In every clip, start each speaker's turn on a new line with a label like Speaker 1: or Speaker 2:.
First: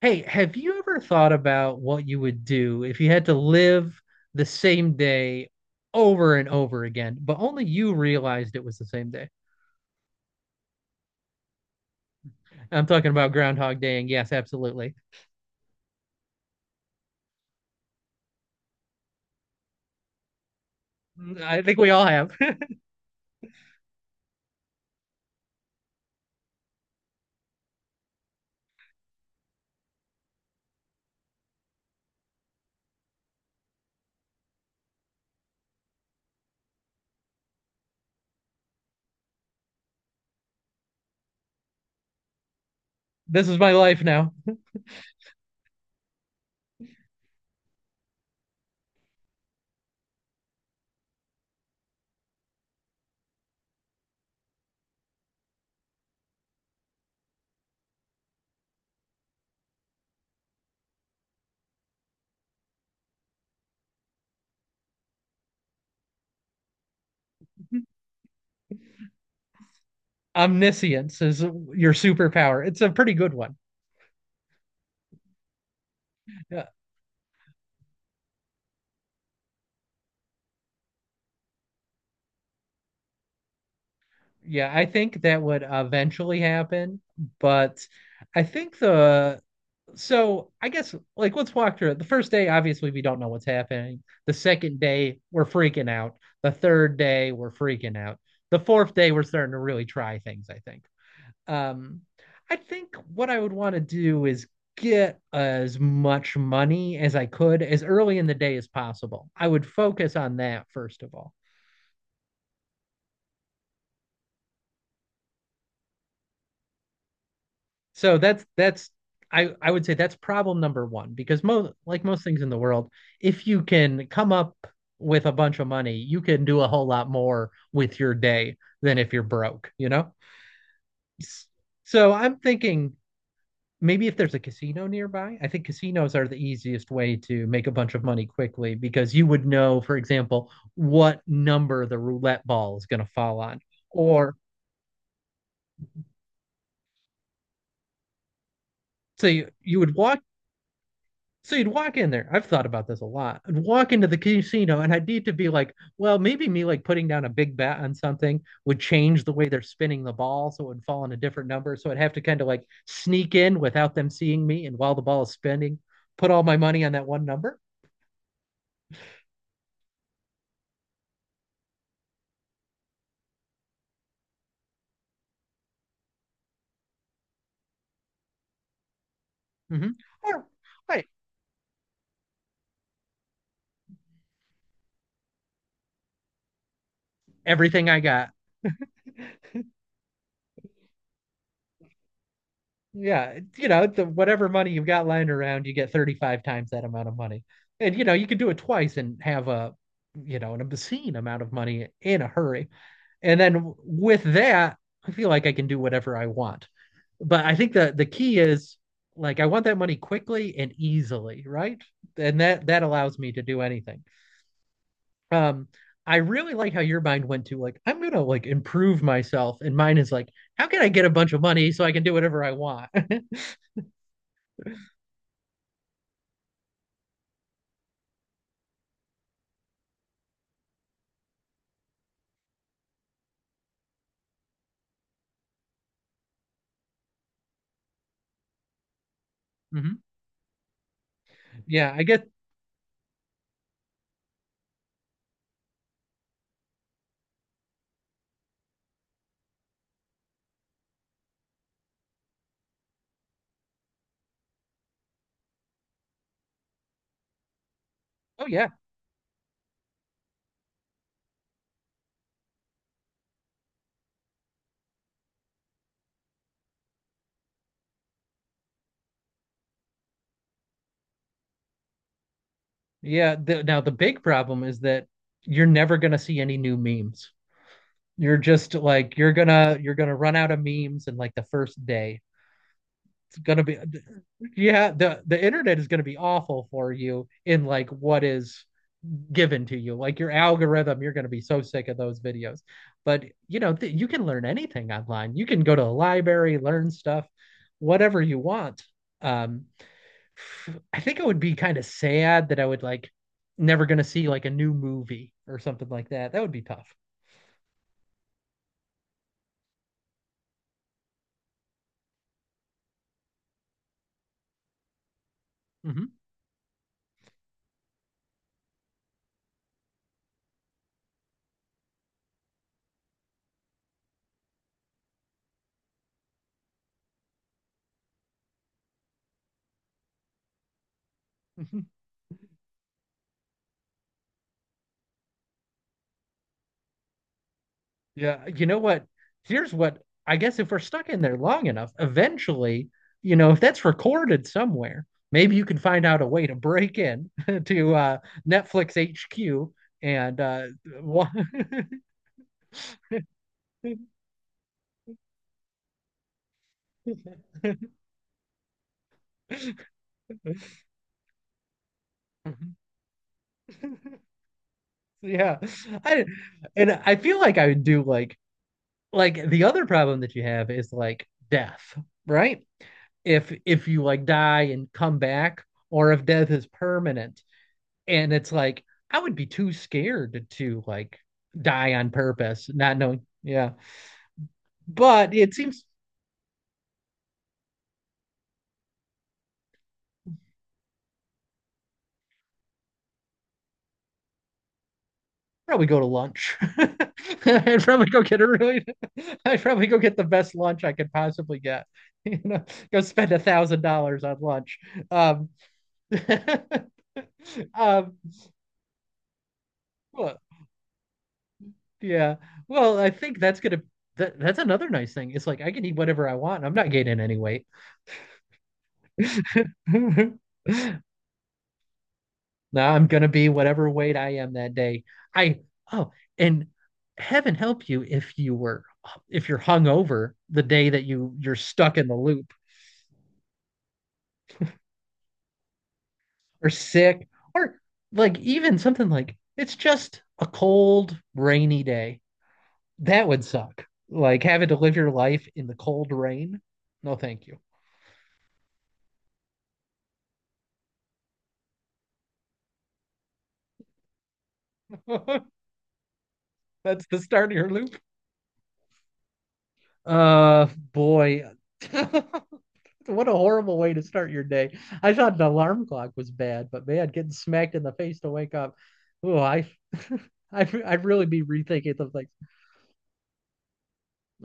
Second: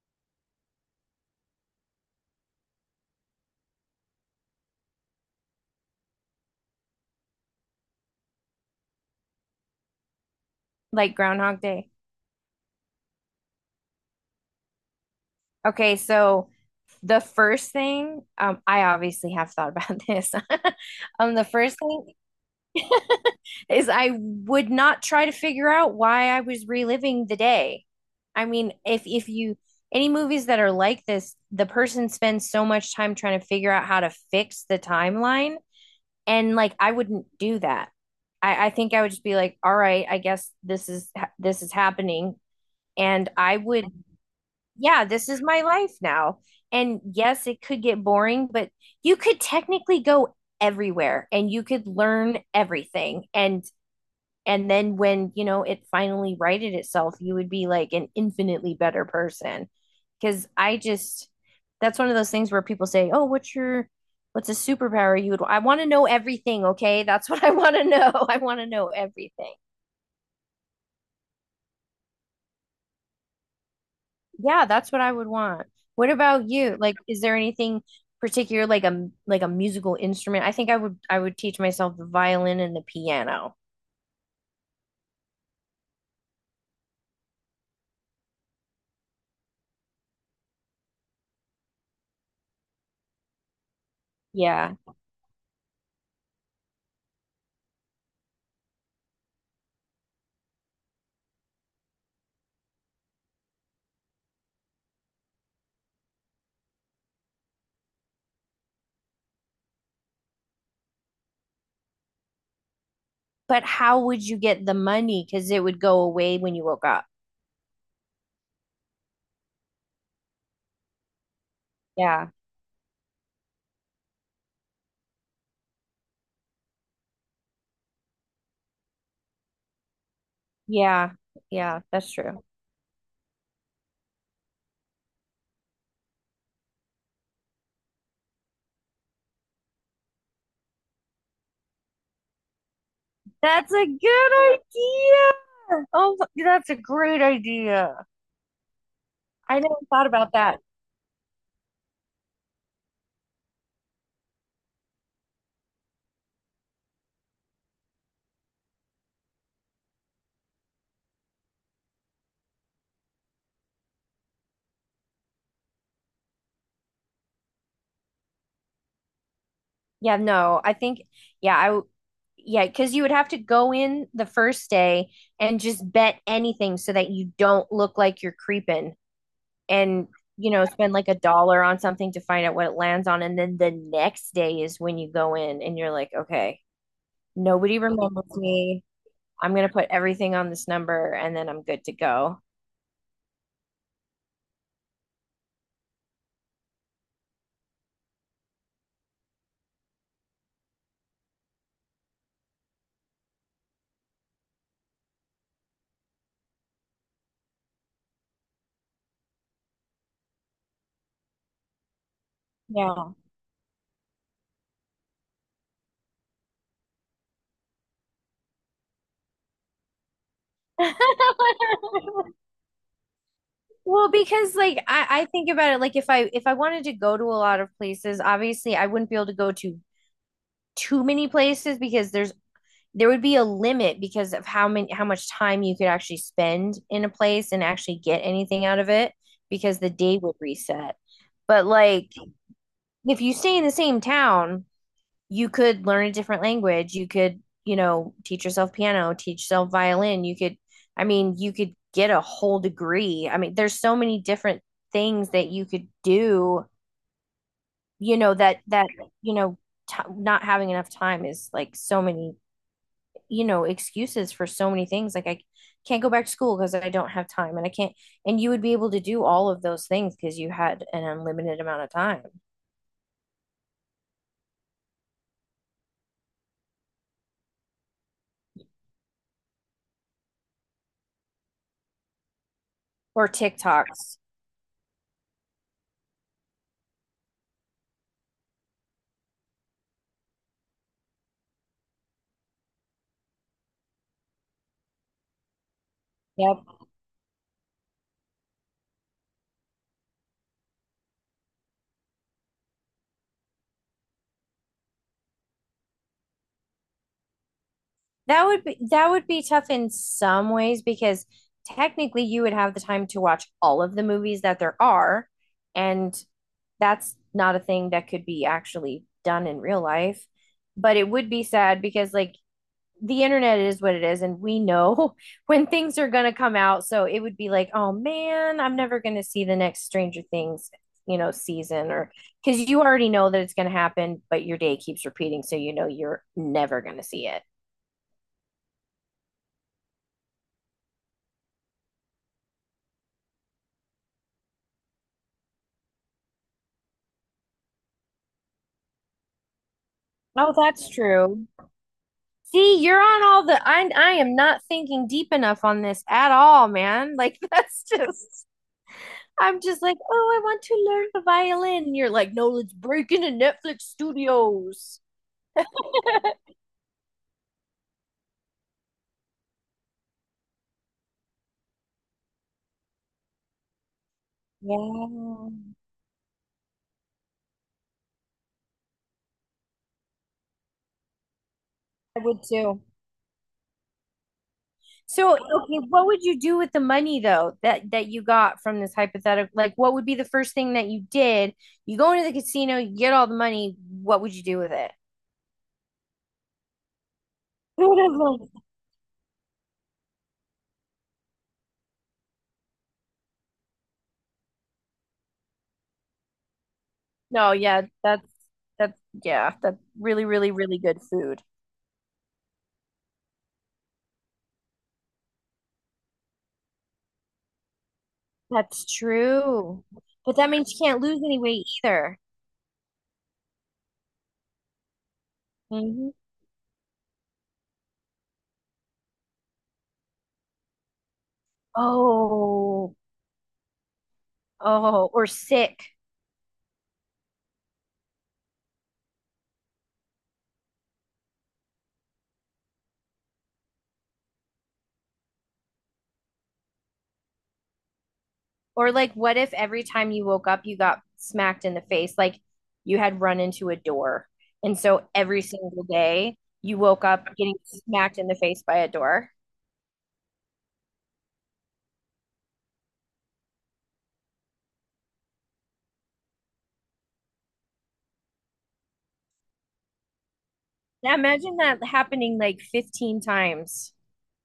Speaker 1: Hey, have you ever thought about what you would do if you had to live the same day over and over again, but only you realized it was the same day?
Speaker 2: Like Groundhog Day.
Speaker 1: I'm talking about Groundhog Day, and yes, absolutely.
Speaker 2: Okay, so the first thing, I obviously have thought about this. The
Speaker 1: I
Speaker 2: first
Speaker 1: think we
Speaker 2: thing
Speaker 1: all have.
Speaker 2: is I would not try to figure out why I was reliving the day. I mean, if you any movies that are like this, the person spends so much time trying to figure out how to fix the timeline, and like I wouldn't do that. I think I would just be like, all right, I guess this is happening. And
Speaker 1: This
Speaker 2: I
Speaker 1: is my
Speaker 2: would
Speaker 1: life now.
Speaker 2: Yeah, this is my life now. And yes, it could get boring, but you could technically go everywhere and you could learn everything. And then when it finally righted itself, you would be like an infinitely better person. Because I just, that's one of those things where people say, "Oh, what's a superpower you would I want to know everything, okay? That's what I want to know. I want to know everything."
Speaker 1: Omniscience is your superpower. It's a pretty good one.
Speaker 2: Yeah, that's what I would want. What about
Speaker 1: Yeah,
Speaker 2: you? Like, is there anything particular, like a musical instrument? I think I would teach myself the violin and the piano.
Speaker 1: yeah, I think that would eventually happen, but I think the so I guess like let's walk through it. The first day, obviously, we don't know what's happening. The
Speaker 2: Yeah.
Speaker 1: second day, we're freaking out. The third day, we're freaking out. The fourth day, we're starting to really try things. I think. Um, I think what I would want to do is get as much money as I could as early in the day as possible. I would focus on that first of all.
Speaker 2: But how would you get the money? Because it would go away when you woke up.
Speaker 1: So that's I would say that's problem number one because most
Speaker 2: Yeah.
Speaker 1: things in the world, if you can come up with a bunch of money, you can do a whole lot more with your day than if you're broke, you know?
Speaker 2: Yeah, yeah, that's
Speaker 1: So I'm
Speaker 2: true.
Speaker 1: thinking maybe if there's a casino nearby, I think casinos are the easiest way to make a bunch of money quickly because you would know, for example, what number the roulette ball is going to fall on.
Speaker 2: That's a
Speaker 1: Or
Speaker 2: good idea. Oh, that's a great idea.
Speaker 1: so you,
Speaker 2: I never
Speaker 1: you would
Speaker 2: thought
Speaker 1: walk
Speaker 2: about that.
Speaker 1: so you'd walk in there. I've thought about this a lot. I'd walk into the casino and I'd need to be like, well, maybe me like putting down a big bet on something would change the way they're spinning the ball so it would fall on a different number. So I'd have to kind of like sneak in without them seeing me and while the ball is spinning, put all my money on that one number.
Speaker 2: Yeah, no, I think, yeah, yeah, because you would have to go in the first day and just bet anything so that you don't look like you're creeping
Speaker 1: Hmm.
Speaker 2: and
Speaker 1: Or
Speaker 2: spend like
Speaker 1: right,
Speaker 2: a dollar on something to find out what it lands on. And then the next day is when you go in and you're like, okay, nobody
Speaker 1: everything I got.
Speaker 2: remembers me. I'm going to put everything on this number and then I'm good to go.
Speaker 1: Yeah, you know, the whatever money you've got lying around, you get 35 times that amount of money. And you know, you could do it twice and have an obscene amount of money in a hurry. And then with that, I feel like I can do whatever I want. But I think the key is like I want that money quickly and easily, right? And that
Speaker 2: Yeah.
Speaker 1: allows me to do anything. Um, I really like how your mind went to like I'm gonna like improve myself, and mine is like how can I get a bunch of money so I can do whatever I want?
Speaker 2: Well, because like I think about it, like if I wanted to go to a lot of places, obviously I wouldn't be able to go to too many places because there would be a limit because of how much time you could actually spend in a place and actually get anything out of it because the
Speaker 1: Hmm.
Speaker 2: day would reset. But
Speaker 1: Yeah, I
Speaker 2: like
Speaker 1: guess.
Speaker 2: if you stay in the same town, you could learn a different language. You could teach yourself piano, teach yourself violin. You could I mean, you could get a whole degree. I mean, there's so many different things that you could do, you know,
Speaker 1: Oh
Speaker 2: that
Speaker 1: yeah,
Speaker 2: that, you know, t- not having enough time is like so many excuses for so many things. Like, I can't go back to school because I don't have time, and I can't. And you would be able to do all of those things because you had an unlimited amount of time.
Speaker 1: yeah. Now the big problem is that you're never gonna see any new memes. You're just like you're gonna run out of memes in like the first day.
Speaker 2: Or
Speaker 1: It's gonna be
Speaker 2: TikToks.
Speaker 1: Yeah. The internet is gonna be awful for you in like what is given to you like your algorithm. You're going to be so sick of those videos, but you know, you can learn anything online, you can go to a
Speaker 2: Yep.
Speaker 1: library, learn stuff, whatever you want. um I think it would be kind of sad that I would like never going to see like a new movie or something like that. That would be tough.
Speaker 2: That would be tough in some ways because technically you would have the time to watch all of the movies that there are,
Speaker 1: Hmm.
Speaker 2: and that's not a thing that could be actually done in real life. But it would be sad because, like, the internet is what it is, and we know when things are gonna come out. So it would be like, oh man, I'm never gonna see the next Stranger Things season, or, because you already know that it's gonna happen, but your day keeps repeating, so you know you're never gonna see it.
Speaker 1: Yeah, you know what? Here's what. I guess if we're stuck in there long enough, eventually, you know, if that's recorded somewhere, maybe you can find out a way to break in to Netflix HQ and
Speaker 2: Oh, that's
Speaker 1: wa-
Speaker 2: true. See, you're on all the. I am not thinking deep enough on this at all, man. Like that's just. I'm just like, oh, I want to learn the violin. And you're like, no, let's break into Netflix studios.
Speaker 1: yeah, I I feel like I would do like the other problem that you have is like death, right? If you like die and come
Speaker 2: Yeah.
Speaker 1: back, or if death is permanent, and it's like I would be too scared to like die on
Speaker 2: I would
Speaker 1: purpose,
Speaker 2: too.
Speaker 1: not knowing. Yeah,
Speaker 2: So,
Speaker 1: but it
Speaker 2: okay,
Speaker 1: seems.
Speaker 2: what would you do with the money though that you got from this hypothetical? Like, what would be the first thing that you did? You go into the casino, you get all the money. What would you do with it?
Speaker 1: Probably go to lunch. I'd probably go get a really. I'd probably go get the best lunch I could possibly get. You know, go spend $1,000 on lunch. Um,
Speaker 2: No, yeah,
Speaker 1: um,
Speaker 2: that's yeah, that's really,
Speaker 1: well,
Speaker 2: really, really good food.
Speaker 1: yeah. Well, I think that's gonna. That's another nice thing. It's like I can eat whatever I want. I'm not gaining any weight.
Speaker 2: That's true. But that means you can't lose any weight either.
Speaker 1: Now I'm gonna be whatever weight I am that day. I
Speaker 2: Mhm.
Speaker 1: oh, and heaven help you if you were. If you're hungover the day that you're stuck in the loop,
Speaker 2: Oh, oh, or sick.
Speaker 1: or sick, or like even something like it's just a cold rainy day. That would suck. Like having to live your life in the cold rain. No, thank you.
Speaker 2: Or like, what if every time you woke up, you got smacked in the face? Like you had run into a door. And so every single day you woke
Speaker 1: That's the
Speaker 2: up
Speaker 1: start
Speaker 2: getting
Speaker 1: of your loop.
Speaker 2: smacked in the face by a door.
Speaker 1: Uh Boy. What a horrible way to start your day. I thought the alarm clock was bad, but man, getting smacked in the face to wake up. Oh, I'd
Speaker 2: Now
Speaker 1: really be
Speaker 2: imagine that
Speaker 1: rethinking of things.
Speaker 2: happening like 15 times.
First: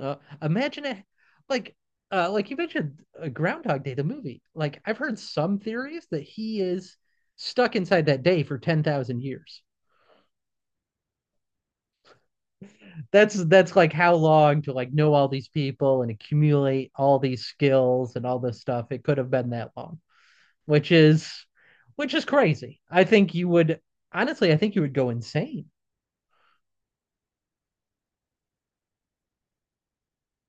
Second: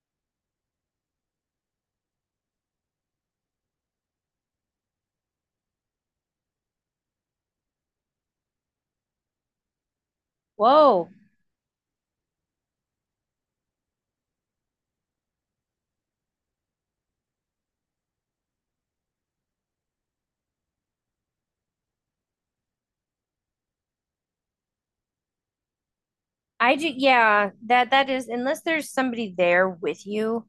Speaker 1: uh, imagine it, like, like you mentioned, Groundhog Day, the movie. Like I've heard some theories that he is stuck inside that day for 10,000 years.
Speaker 2: Whoa.
Speaker 1: That's like how long to like know all these people and accumulate all these skills and all this stuff. It could have been that long. which is which is crazy. I think you would. Honestly, I think you would go insane.
Speaker 2: I do, yeah, that is, unless there's somebody there with you,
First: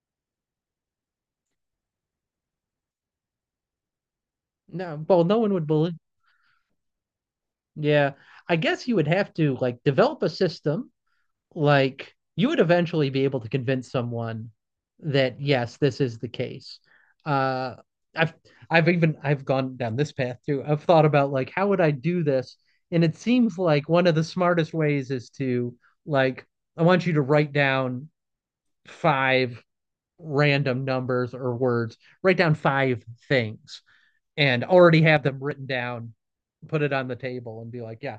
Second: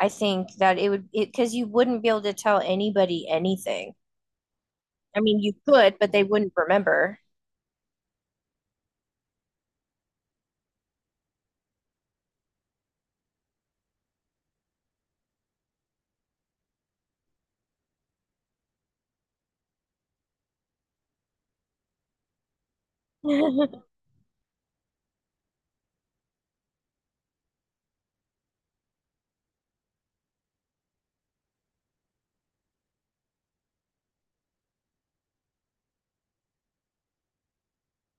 Speaker 2: I think that it would, it, because you wouldn't be able to tell anybody anything.
Speaker 1: No,
Speaker 2: I
Speaker 1: well, no
Speaker 2: mean,
Speaker 1: one
Speaker 2: you
Speaker 1: would believe.
Speaker 2: could, but they wouldn't remember.
Speaker 1: Yeah, I guess you would have to like develop a system. Like you would eventually be able to convince someone that yes, this is the case. Uh, I've I've gone down this path too. I've thought about like how would I do this, and it seems like one of the smartest ways is to like. I want you to write down 5 random numbers or words, write down 5 things and already have them written down, put it on the table and be like, yeah,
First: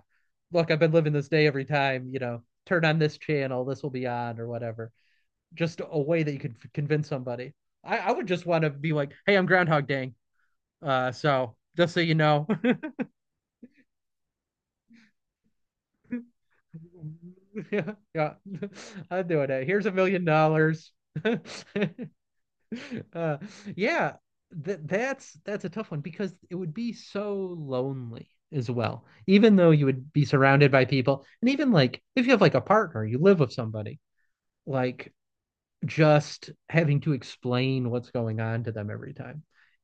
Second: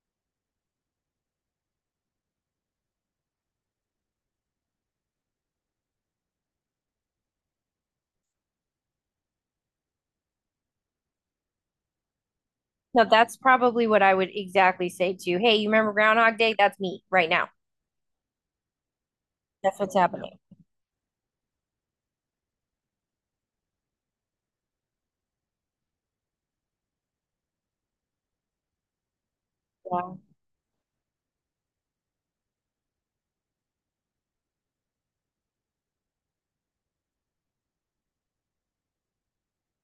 Speaker 1: look, I've been living this day every time, you know, turn on this channel, this will be on or whatever. Just a way that you could convince somebody. I would just want to be like, hey, I'm Groundhog Dang. So just so you know,
Speaker 2: No, that's probably what I would exactly say too. Hey, you remember Groundhog Day? That's me right now.
Speaker 1: yeah, yeah, I'm doing it.
Speaker 2: That's
Speaker 1: Here's a
Speaker 2: what's
Speaker 1: million
Speaker 2: happening.
Speaker 1: dollars. Uh, yeah, that's a tough one because it would be so lonely as well. Even though you would
Speaker 2: Yeah.
Speaker 1: be surrounded by people, and even like if you have like a partner, you live with somebody, like just having to explain what's going on to them every time,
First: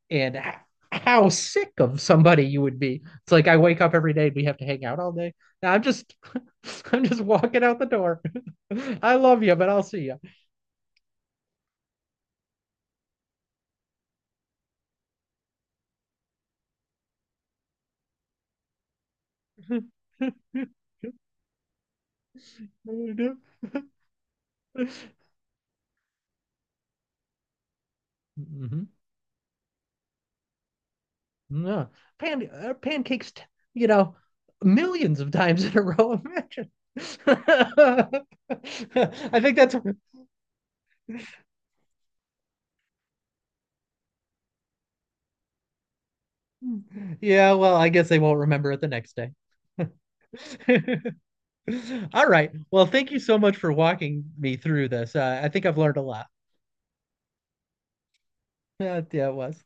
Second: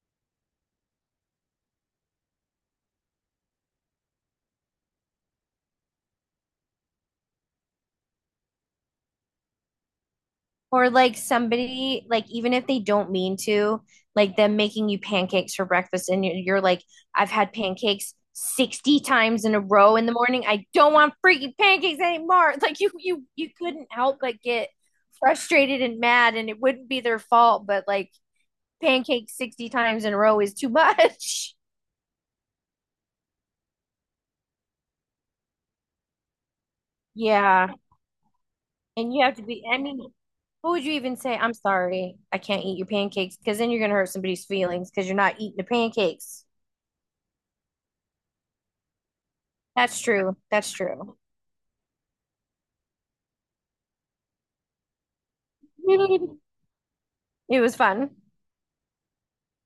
Speaker 1: and how sick of somebody you would be. It's like I wake up every day and we have to hang out all day. Now I'm just I'm just walking out the door. I love you, but I'll see you.
Speaker 2: Or like somebody, like even if they don't mean to, like them making you pancakes for breakfast and you're like, I've had pancakes 60 times in a row in the morning. I don't want freaking pancakes anymore. Like you couldn't help but get frustrated and mad and it wouldn't be their fault, but like
Speaker 1: Hmm.
Speaker 2: pancakes 60 times in a row is too much.
Speaker 1: No. Pancakes, you know, millions of times in a row. Imagine.
Speaker 2: Yeah.
Speaker 1: I
Speaker 2: And you have to
Speaker 1: think
Speaker 2: be,
Speaker 1: that's
Speaker 2: I mean, what would you even say? I'm sorry, I can't eat your pancakes because then you're going to hurt somebody's feelings because you're not eating the pancakes.
Speaker 1: Yeah, well, I guess they won't remember it the next day.
Speaker 2: That's true. That's true.
Speaker 1: All right. Well, thank you so much for walking me through this. I think I've learned a lot.
Speaker 2: It was fun.
Speaker 1: Yeah, it was.